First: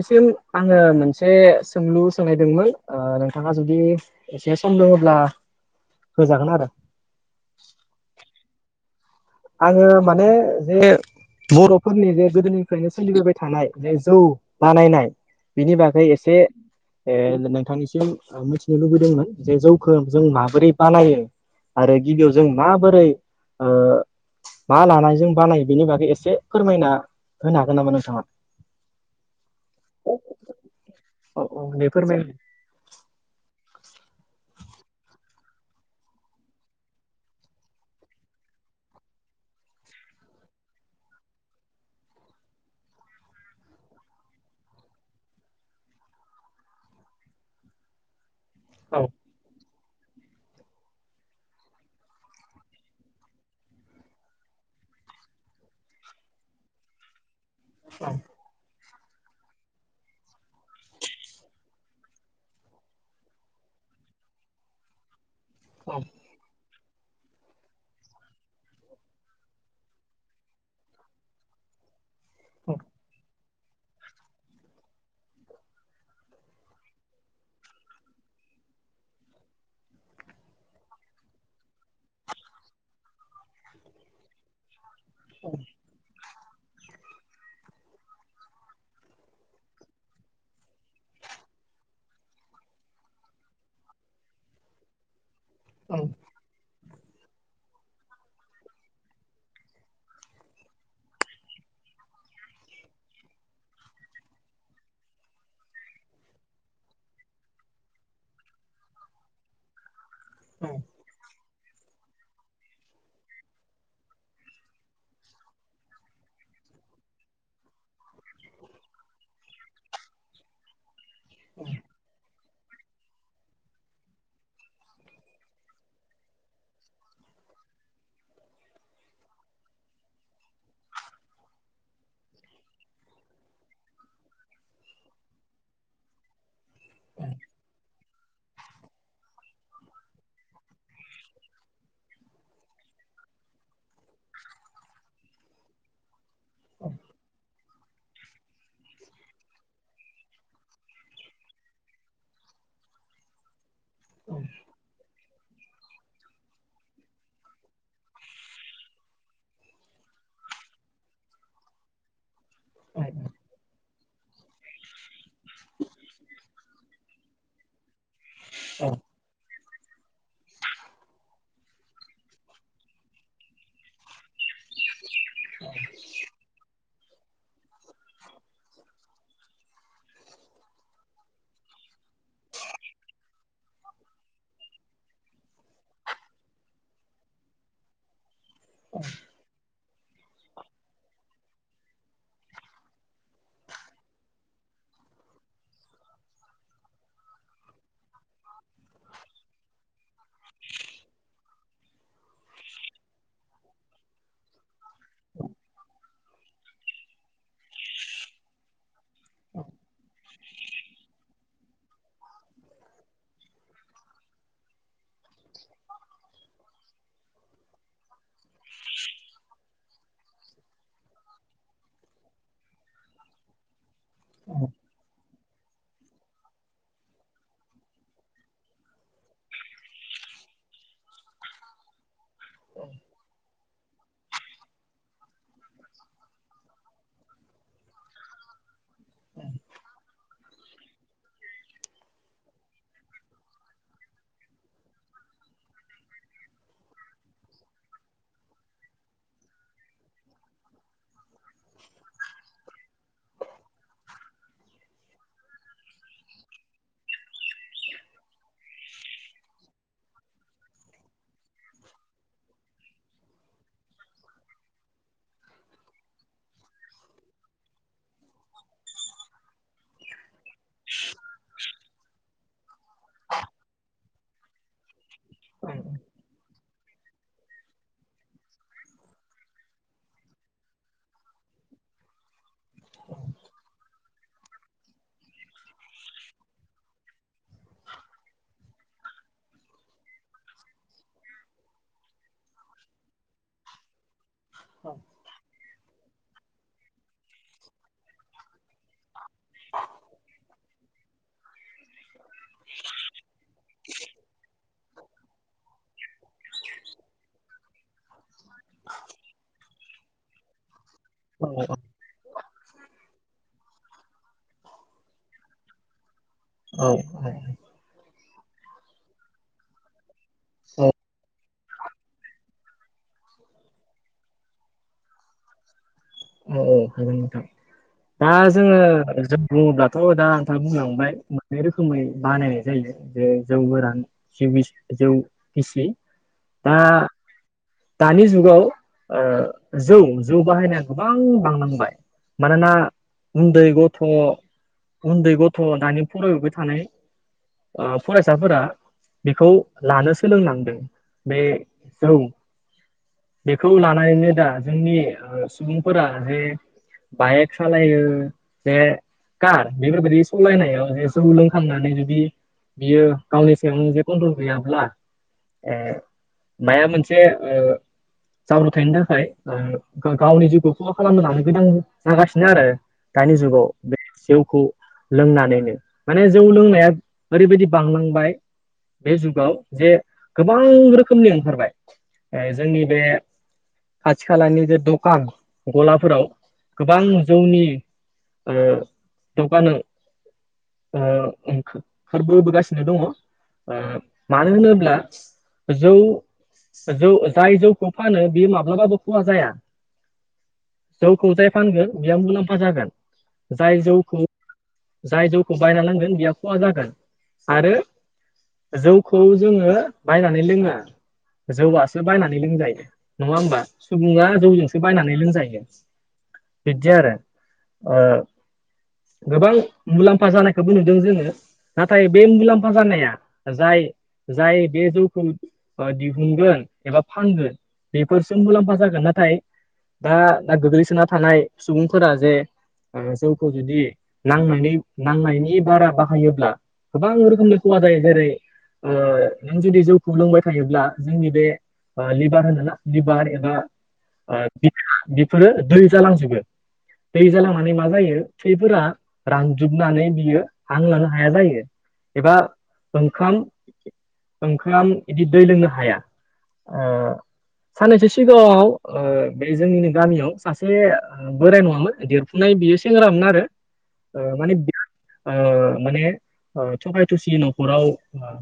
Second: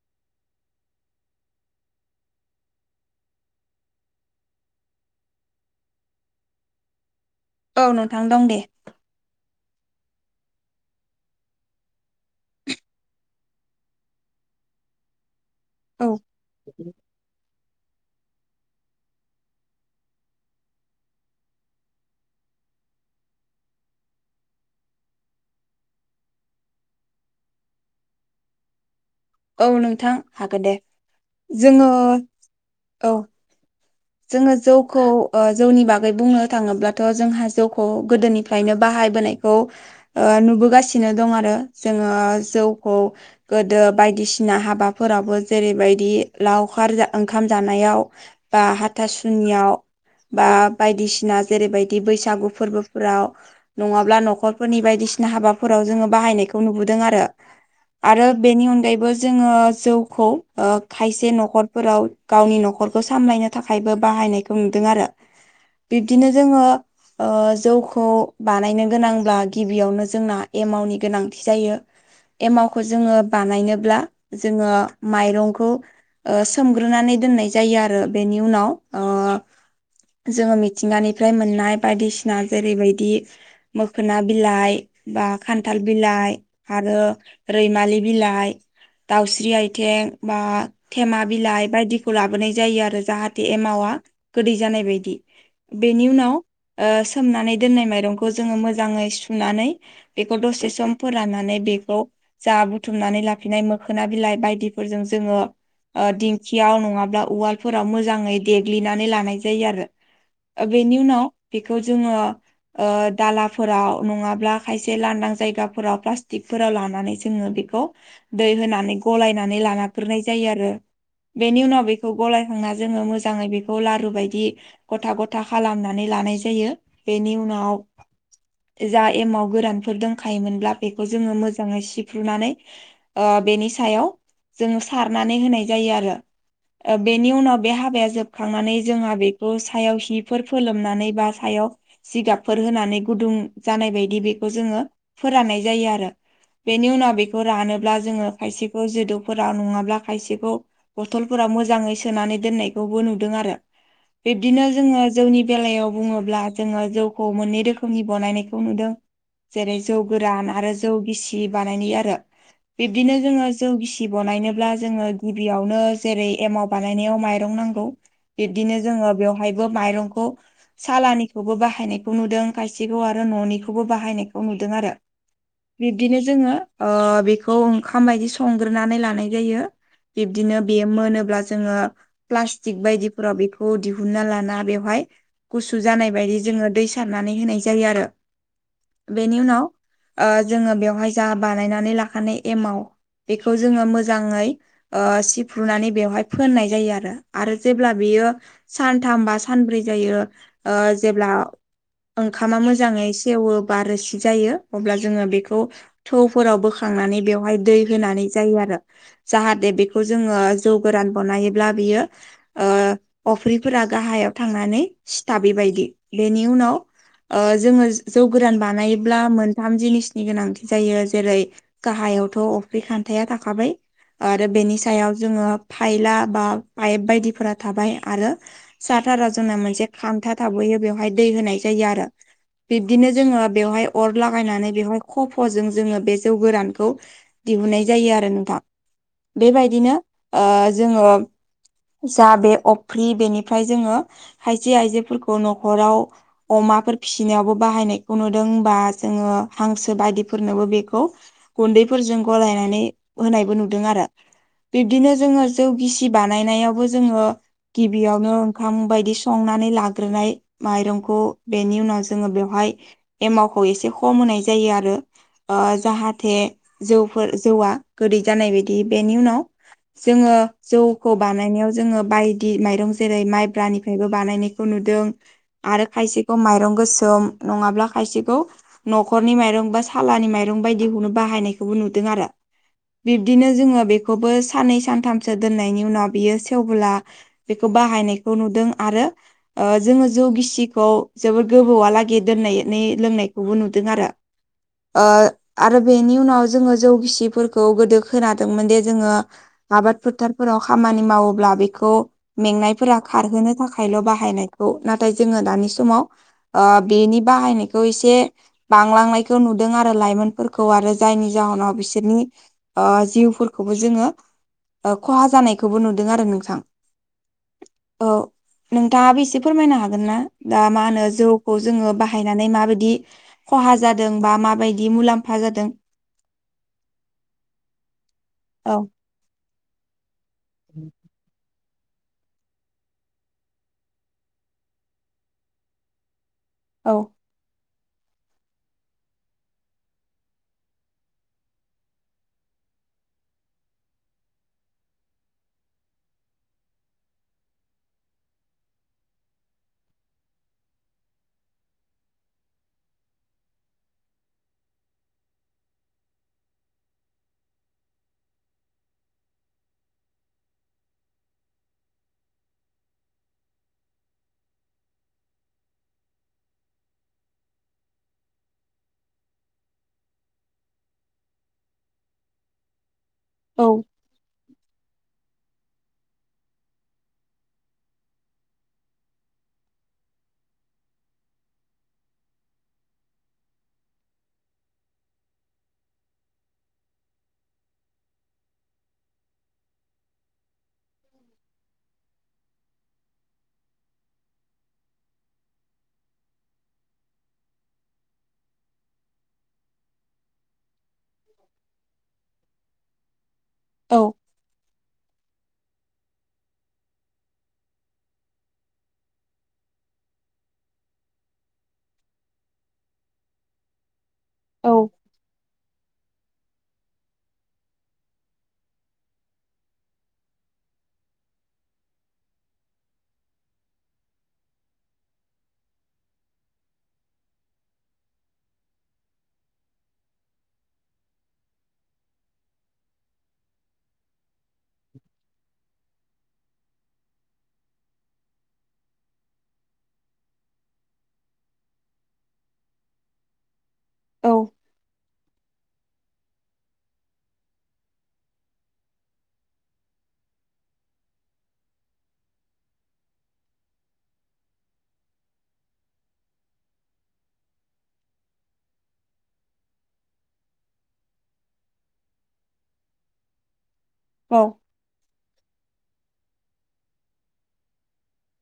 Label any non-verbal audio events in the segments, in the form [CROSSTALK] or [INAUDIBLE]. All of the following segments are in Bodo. निसिम आङो मोनसे सोंलु सोंनो नायदोंमोन नोंथाङा जुदि एसे सम दोङोब्ला होजागोन आरो औ नोंथां दं दे आङो माने जे बर'फोरनि जे गोदोनिफ्रायनो सोलिबोबाय थानाय जे जौ बानायनाय बिनि बागै औ एसे ए नोंथांनिसिम मिथिनो लुबैदोंमोन जे जौख् जों माबोरै बानायो आरो गिबियाव जों माबोरै मा लानायजों बानायो बेनि बागै एसे फोरमायना होनो हागोन नामा नोंथाङा औ नोंथां हागोन दे औ औ दे जोङो फोरमाय औ जोङो जौखौ जौनि बागै बुंनो थाङोब्लाथ' जोंहा जौखौ गोदोनिफ्रायनो बाहायबोनाय बे खौ नुबोगासिनो दं आरो जोङो जौखौ गोदो बायदिसिना हाबाफोरावबो जेरैबायदि लावखार ओंखाम जानायाव बा औ हाथासुनियाव बा बायदिसिना जेरैबायदि बैसागु फोरबोफोराव नङाब्ला न'खरफोरनि बायदिसिना हाबाफोराव जोङो बाहायनायखौ नुबोदों आरो औ आरो बेनि अनगायैबो जोङो जौखौ खायसे न'खरफोराव गावनि न'खरखौ सामलायनो थाखायबो बाहायनायखौ नुदों आरो औ बिब्दिनो जोङो जौखौ बानायनो गोनांब्ला गिबियावनो जोंना एमावनि गोनांथि जायो एमावखौ जोङो बानायनो जोङो माइरंखौ सोमग्रोनानै दोननाय जायो आरो बेनि उनाव जोङो मिथिंगानिफ्राय मोननाय बायदिसिना जेरैबायदि मोखोना बिलाइ बा खान्थाल बिलाइ आरो रैमालि बिलाइ दाउस्रि आयथिें बा थेमा बिलाइ बायदिखौ लाबोनाय जायो आरो जाहाथे एमावा गोदै जानाय बायदि औ बेनि उनाव सोमनानै दोननाय माइरंखौ जोङो मोजाङै सुनानै बेखौ दसे सम फोराननानै बेखौ जा बुथुमनानै लाफिनाय मोखोना बिलाइ बायदिफोरजों जोङो दिंखियाव नङाब्ला उवाल फोराव मोजाङै देग्लिनानै लानाय जायो आरो बेनि उनाव बेखौ जोङो दालाफोराव नङाब्ला खायसे लांदां जायगाफोराव प्लास्टिकफोराव लानानैसो जोङो बेखौ दै होनानै गलायनानै लानााग्रोनाय जायो आरो। बेनि उनाव बेखौ गलायखांना जोङो मोजाङै बेखौ लारु बायदि गथा गथा खालामनानै लानाय जायो बेनि उनाव जा एमाव गोरानफोर दंखायोमोनब्ला बेखौ जोङो मोजाङै सिफ्रुनानै बेनि सायाव जोङो सारनानै होनाय जायो आरो। ओ बेनि उनाव बे हाबाया जोबखांनानै जोंहा बेखौ सायाव हिफोर फोलोमनानै बा सायाव जिगाबफोर होनानै गुदुं जानाय बायदि बेखौ जोङो फोराननाय जायो आरो। बेनि उनाव बेखौ रानो। दा जोङो जिदौफोरा नङाब्ला आरो खायसेखौ बथलफोराव मोजाङै सोनानै दनायखौबो नुदों आरो बिबनो जोङो जनि बेलायाव बुङोब्ला जोङो जौखौ मोननै रोखोमनि बनायनायखौ नुदों। जेरै जौ गोरान आरो जौ गिसि बानायनायनि आरो औ बिब्दिनो जोङो जौ गिसि बनायनोब्ला जोङो गिबियावनो जेरै एमाव बानायनायाव माइरं नांगौ बिदिनो औ जोङो बेयावहायबो माइरंखौ सालानिखौबो बाहायनायखौ नुदों खायसेखौ आरो न'निखौबो बाहायनायखौ नुदों आरो बिब्दिनो जोङो बेखौ ओंखाम बायदि संग्रोनानै लानाय जायो बिब्दिनो बे मोनोब्ला जोङो प्लास्टिक बायदिफोराव बेखौ दिहुनन्ना लाना बेवहाय गुसु जानाय बायदि जोङो दै सारनानै होनाय जायो आरो बेनि उनाव जोङो बेवहाय जाह बानायनानै लाखानाय एमाव बेखौ जोङो मोजाङै सिफ्रुनानै बेवहाय फोननाय जायो आरो आरो जेब्ला बियो। सानथाम बा सानब्रै जायो जेब्ला ओंखामा मोजाङै सेवो बाार रो सि जायो अब्ला जोङो बेखौ थौफोराव बोखांनानै बेवहाय दै होनानै जायो आरो। जाहाथे बेखौ जोङो जौ गोरान बनायोब्ला बियो। अफ्रिफोरा गाहायाव थांनानै सिथाब बेबायदि बेनि उनाव जोङो जौ गोरान बानायोब्ला मोनथाम जिनिसनि गोनांथि जायो जेरै गाहायावथ' अफ्रि खान्थाया थाखाबाय आरो बेनि सायाव जोङो थायला बा पाइप बायदिफोरा थाबाय आरो साथारा जना मोनसे खामथा थाबोयो बेवहाय दै होनाय जायो आरो। बिब्दिनो जोङो बेवहाय अर लागायनानै बेवहाय खफ'जों जोङो बे जौ गोरानखौ दिहुननाय जायो आरो नोंथां बेबायदिनो जोङो जा बे अफ्रि बेनिफ्राय जोङो खायसे आइजोफोरखौ न'खराव अमाफोर फिसिनायावबो बाहायनायखौ नुदों बा जोङो हांसो बायदिफोरनोबो बेखौ गुन्दैफोरजों गलायनानै होनायबो नुदों आरो। बिदिनो जोङो जौ गिसि बानायनायावबो जोङो गिबियावनो ओंखाम बायदि संनानै लाग्रोनाय माइरंखौ बेनि उनाव जोङो बेवहाय एमावखौ एसे खम होनाय जायो आरो। जाहाथे जौफोर जौआ गोदै जानाय बायदि बेनि उनाव जोङो जौखौ बानायनायाव जोङो बायदि माइरं जेरै माइब्रानिफ्रायबो बानायनाय खौ नुदों औ आरो खायसेखौ माइरं गोसोम नङाब्ला खायसेखौ न'खरनि माइरं बा सालानि माइरं बायदिखौनो बाहायनायखौबो नुदों आरो। बिब्दिनो जोङो बेखौबो सानैन सानथामसो दोननायनि उनाव बियो सेवबोला बेखौ बाहायनायखौ नुदों आरो जोंङो जौ गिसिखौ जोबोर गोबौआलागै दोननानै लोंनायखौबो नुदों आरो ओ आरो बेनि उनाव जोंङो जौ गिसि फोरखौ गोदो खोनादोंमोन जे जोंङो आबाद फोथारफोराव खामानि मावोब्ला बेखौ मेंनायफोरा खारहोनो थाखायल' बाहायनायखौ नाथाय जोंङो दानि समाव बेनि बाहायनायखौ एसे बांलांनायखौ नुदों आरो लाइमोन फोरखौ आरो जायनि जाहोनाव ओ बिसोरनि जिउफोरखौबो जोंङो खहा जानायखौबो नुदों आरो नोंथां औ औ औ नोंथांङाबो एसे फोरमायनो हागोन ना दा मा औ होनो जौखौ जोंङो बाहायनानै माबायदि खहा जादों बा माबायदि मुलाम्फा जादों। औ औ हागोनथां दा औ जोंङो जों बुंङोब्लाथ दा नोंथां बुंलांबाय बे रोखोमै बानायनाय जायो जे जौ गोरान जौ गिसि दा औ दानि जुगाव जौ जौ बाहायनाया गोबां बांलांबाय मानोना उन्दै गथ' उन्दै गथ' दानि फरायबोबाय थानाय फरायसाफोरा बेखौ लानो सोलोंलांदों बे जौ बेखौ लानानैनो दा जोंनि सुबुंफोरा जे बाइक सालायो बे कार बेफोरबायदि सलायनायाव जे जौ लोंखांनानै जुदि बियो गावनि सायाव मोनसे कन्ट्रल गैयाब्ला ए माया मोनसे ओ जाब्रबथायनि थाखाय गावनि जिउखौ खहा खालामनो लानो गोनां जागासिनो आरो दानि औ जुगाव जौखौ लोंनानैनो माने जौ लोंनाया ओरैबायदि बांलांबाय बे जुगाव जे गोबां रोखोमनि ओंखारबाय जोंनि बे खाथि खालानि जे दखान गलाफोराव गोबां जौनि ओ [UNINTELLIGIBLE] ओ फोरबो होबोगासिनो दंङो मानो होनोब्ला जौ जौ जाय जौखौ फानो बियो माब्लाबाबो खहा जाया। जौखौ जाय फानगोन बेयाव मुलाम्फा जागोन जाय औ जौखौ जाय जौ खौ बायना नांगोन बेहा खहा जागोन आरो जौखौ जोंङो बायनानै लोंङो जौवासो बायनानै लोंजायो नंङा होमबा सुबुंङा औ जौजोंसो बायनानै लोंजायो बिदि आरो गोबां मुलाम्फा जानायखौबो नुदों जोंङो नाथाय बे मुलाम्फा जानाया जाय जाय बे जौखौ नुगोन एबा फानगोन बेफोरसो मुलाम्फा जागोन नाथाय दा ना गोग्लैसोना थानाय सुबुंफोरा जे जौखौ जुदि नांनायनि नांनायनि बारा बा हायोब्ला गोबां रोखोमनि खहा जायो जेरै ओ नों जुदि जौखौ लोंबाय थायोब्ला जोंनि बे ओ लिभार होनोना लिभार एबा औ बिखा बेफोरो दै जालांजोबो दै जालांनानै मा जायो थैफोरा रानजोबनानै बियो हां लानो हाया जायो एबा ओंखाम ओंखाम इदि दै लोंनो हाया ओ साननैसो सिगांङाव ओ बे जोंनिनो गामियाव सासे बोराइ नंङामोन देरफुनाय बियो सेंग्रामोन आरो औ माने ओ माने ओ थगाय थसि न'खराव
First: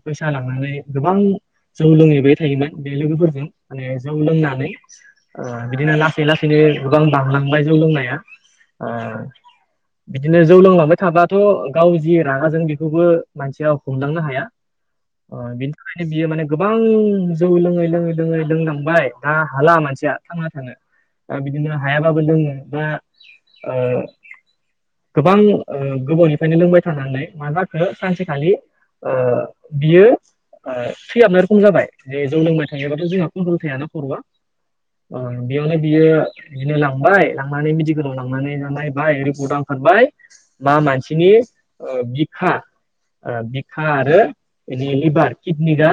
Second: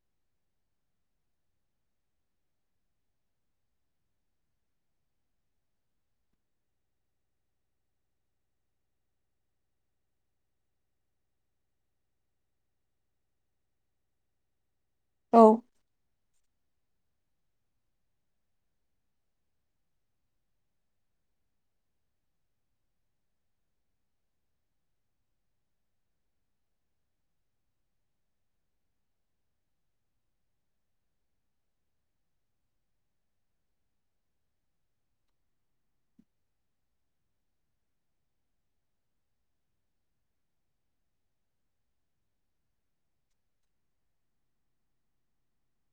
फैसा लांनानै गोबां जौ लोङै थायोमोन बे लोगोफोरजों माने जौ लोंनानै। ओ बिदिनो लासै लासैनो गोबां बांलांबाय जौ लोंनाया ओ बिदिनो जौ लोंलांबाय थाबाथ' गाव जि रागा जोङो बेखौबो मानसिया हमदांनो हाया। [INAUDIBLE] अ बिनि थाखायनो बियो माने गोबां। जौ लोङै लोङै लोङै लोंलांबाय दा हाला मानसिया थांना थानो। बिदिनो हायाबाबो लोङो बा ओ गोबां ओ गोबावनिफ्रायनो लोंबाय थानानै मा जाखो सानसेखालि ओ बियो ओ थैयाबनाय रोखोम जाबाय जे जौ लोंबाय थायोबाथ' जोंहा खनथ्रल थायाना खर'आ ओ बेयावनो बियो। बिदिनो लांबाय लांनानै मेडिकेलाव लांनानै नायबाय रिपर्ट आ ओंखारबाय। मा मानसिनि बिखा ओ बिखा आरो बेनि लिभार किडनि दा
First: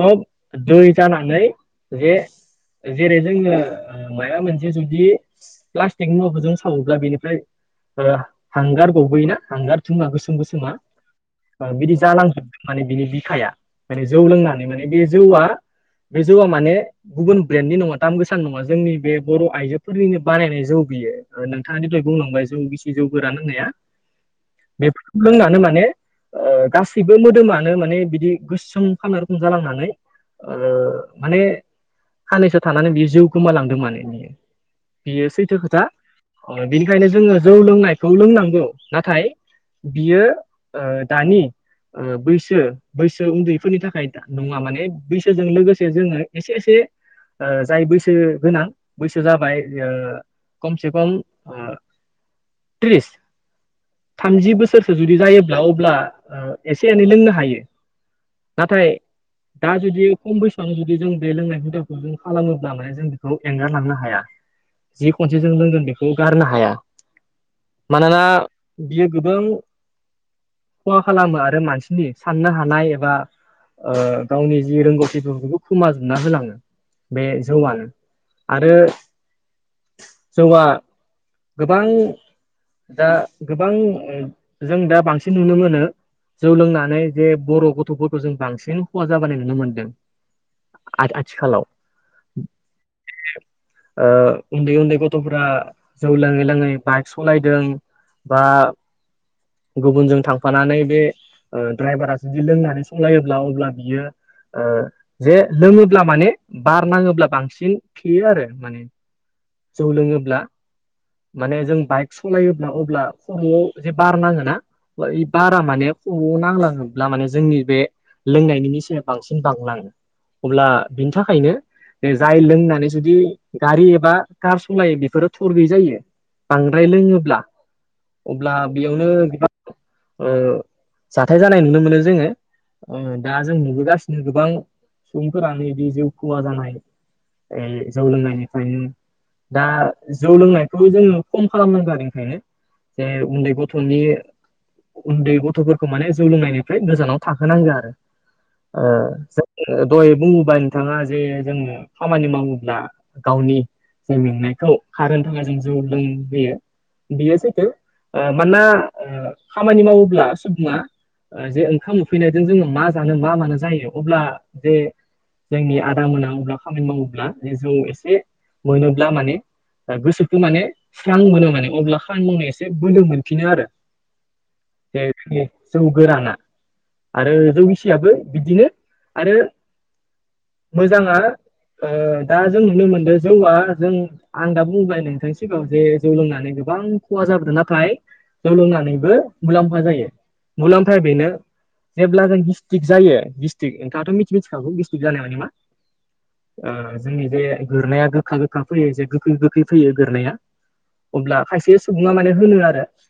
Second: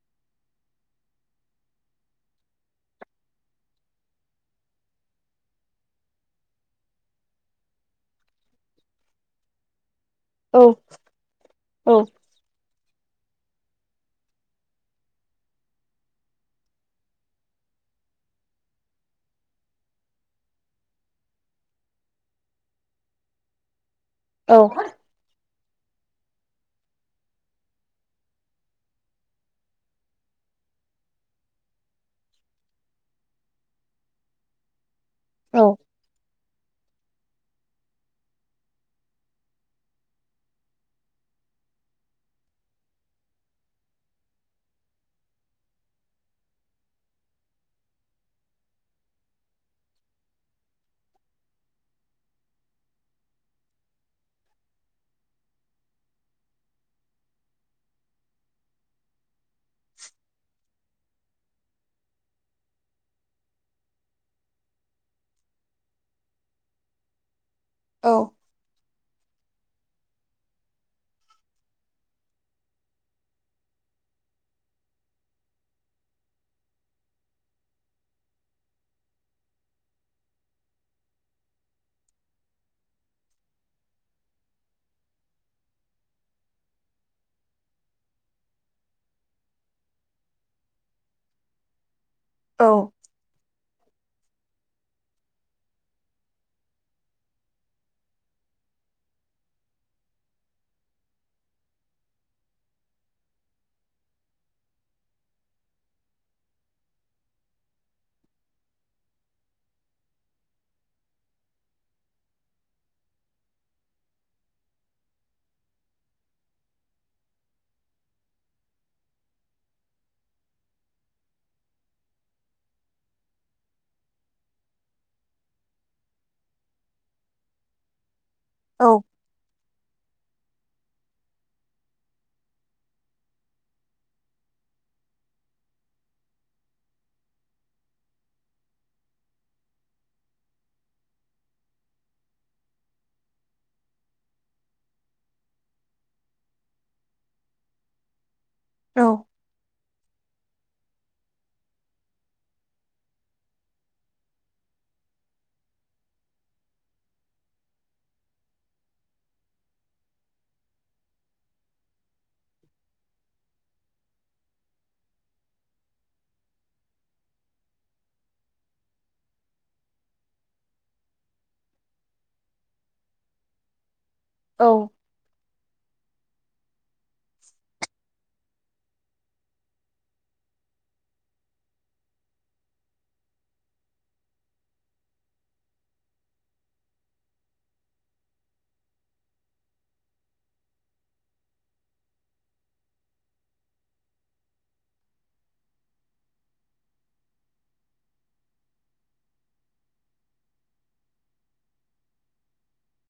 सब दै जाना नै जे जेरै जोंङो माबा मोनसे जुदि प्लास्टिक मुवाफोर जों सावोब्ला बेनिफ्राय ओ हांगार ओ गबोयोना हांगार थुङा गोसो औ गोसोम गोसोमा बिदि औ जालांजोबदों माने बिनि बिखाया माने जौ लोंनानै माने बे जौआ बे जौआ माने गुबुन ब्रेन्डनि नङा दाम गोसान नङा जोंनि बे बर' आइजोफोरनिनो बानायनाय जौ बेयो नोंथाङादि दहाय बुंलांबाय जौ गिसि जौ गोरान होननाया औ। बेफोरखौ लोंनानै माने गासैबो मोदोमानो माने बिदि गोसोोम फानना रुखोम जालांनानै माने साननैसो थानानै बियो जिउ गोमालांदों माने बियो। बियो सैथो औ खोथा बेनिखायनो जोङो जौ लोंनायखौ लोंनांगौ नाथाय। बियो दानि बैसो बैसो उन्दैफोरनि थाखाय नङा माने बैसोजों लोगोसे जोङो एसे एसे जाय बैसो गोनां बैसो जाबाय खमसे खम त्रिस थामजि बोसोरसो जुदि जायोब्ला अब्ला एसे एनै लोंनो हायो। नाथाय दा जुदि खम बैसोआवनो जुदि जों बे लोंनाय खुथाखौ जों खालामोब्ला माने जों बेखौ एंगारलांनो हाया। जि खनसे जों लोंगोन बेखौ गारनो हाया मानोना बियो गोबां खहाा खालामो आरो मानसिनि साननो हानाय एबा। गावनि जि रोंगौथि बेखौ खोमाजोबना होलाङो बे जौआवनो आरो जौआ गोबां। दा गोबां जों दा बांसिन नुनो मोनो। जौ लोंनानै जे बर' गथ'फोरखौ जों बांसिन खहा जाबाय नुनो मोनदों आथिखालाव औ। उन्दै उन्दै गथ'फोरा जौ लोङै लाोङै बाइक सालायदों। बा गुबुनजों थांफानानै बे दड्राइभारा जुदि लोंनानै समलायोब्ला अब्ला। बियो ओ जे लोङोब्ला माने बार नाङोब्ला बांसिन थेयो आरो माने जौ लोङोब्ला माने जों बाइक सालायोब्ला अब्ला खर'आव जे बार नाङोना? बारा माने खरवाव नांलाङोब्ला माने जोंनि बे लोंनायनि निसाया बांसिन बांलाङो अब्ला बिनि थाखायनो बे जाय लोंनानै जुदि गारि एबा कार सालायो बेफोरो थर गैयै जायो। बांद्राय लोङोब्ला अब्ला बेयावनो गोबां ओ जाथाय जानाय नुनो मोनो जोङो दा जों नुबोगासिनो गोबां सुबुंफोरानो बिदि जिउ खहा जानाय जौ लोंनायनिफ्रायनो दा जौ लोंनायखौ जोङो खम खालामनांगौ आरो ओंखायनो जे उन्दै गथ'नि उन्दै गथ'फोरखौ माने जौ लोंनायनिफ्राय गोजानाव थाहोनांगो आरो ओ औ दहाय बुङोबा नोंथाङा जे जोंङ खामानि मावोब्ला गावनि जों मेंनायखौ खारहोनायनि थाखाय जों जौ लोंहोयो। बेयो सैथो मानोना खामानि मावोब्ला सुबुङा जे ओंखाम उफैनायजों जोङो मा जानो मा मानो जायो अब्ला जे जोंनि आदा मोना अब्ला खामानि मावोब्ला जौ एसे मोनोब्ला माने दा गोसोखौ माने स्रां मोनो माने अब्ला खामानि मावनायाव एसे बोलो मोनफिनो आरो। औ जे जौ गोराना आरो जौनि खुसियाबो बिदिनो आरो मोजाङा ओ दा जों नुनो मोनदों जौआ जों आं दा बुंबाय नोंथांनि सिगाङाव जे जौ लोंनानै गोबां खहा जाबोदों नाथाय जौ लोंनानैबो मुलाम्फा जायो मुलाम्फाया बेनो जेब्ला जों गिस्टि्रिक जायो गिसरिक नोंथाङथ' मिथि मिथिखौ गिस्टि्रिक जानाय माने मा? जोंनि बेे गोरनाया गोखा गोखा फैयो जे गोखै गोखै फैयो गोरनाया। अब्ला खायसे सुबुङा माने होनो आरो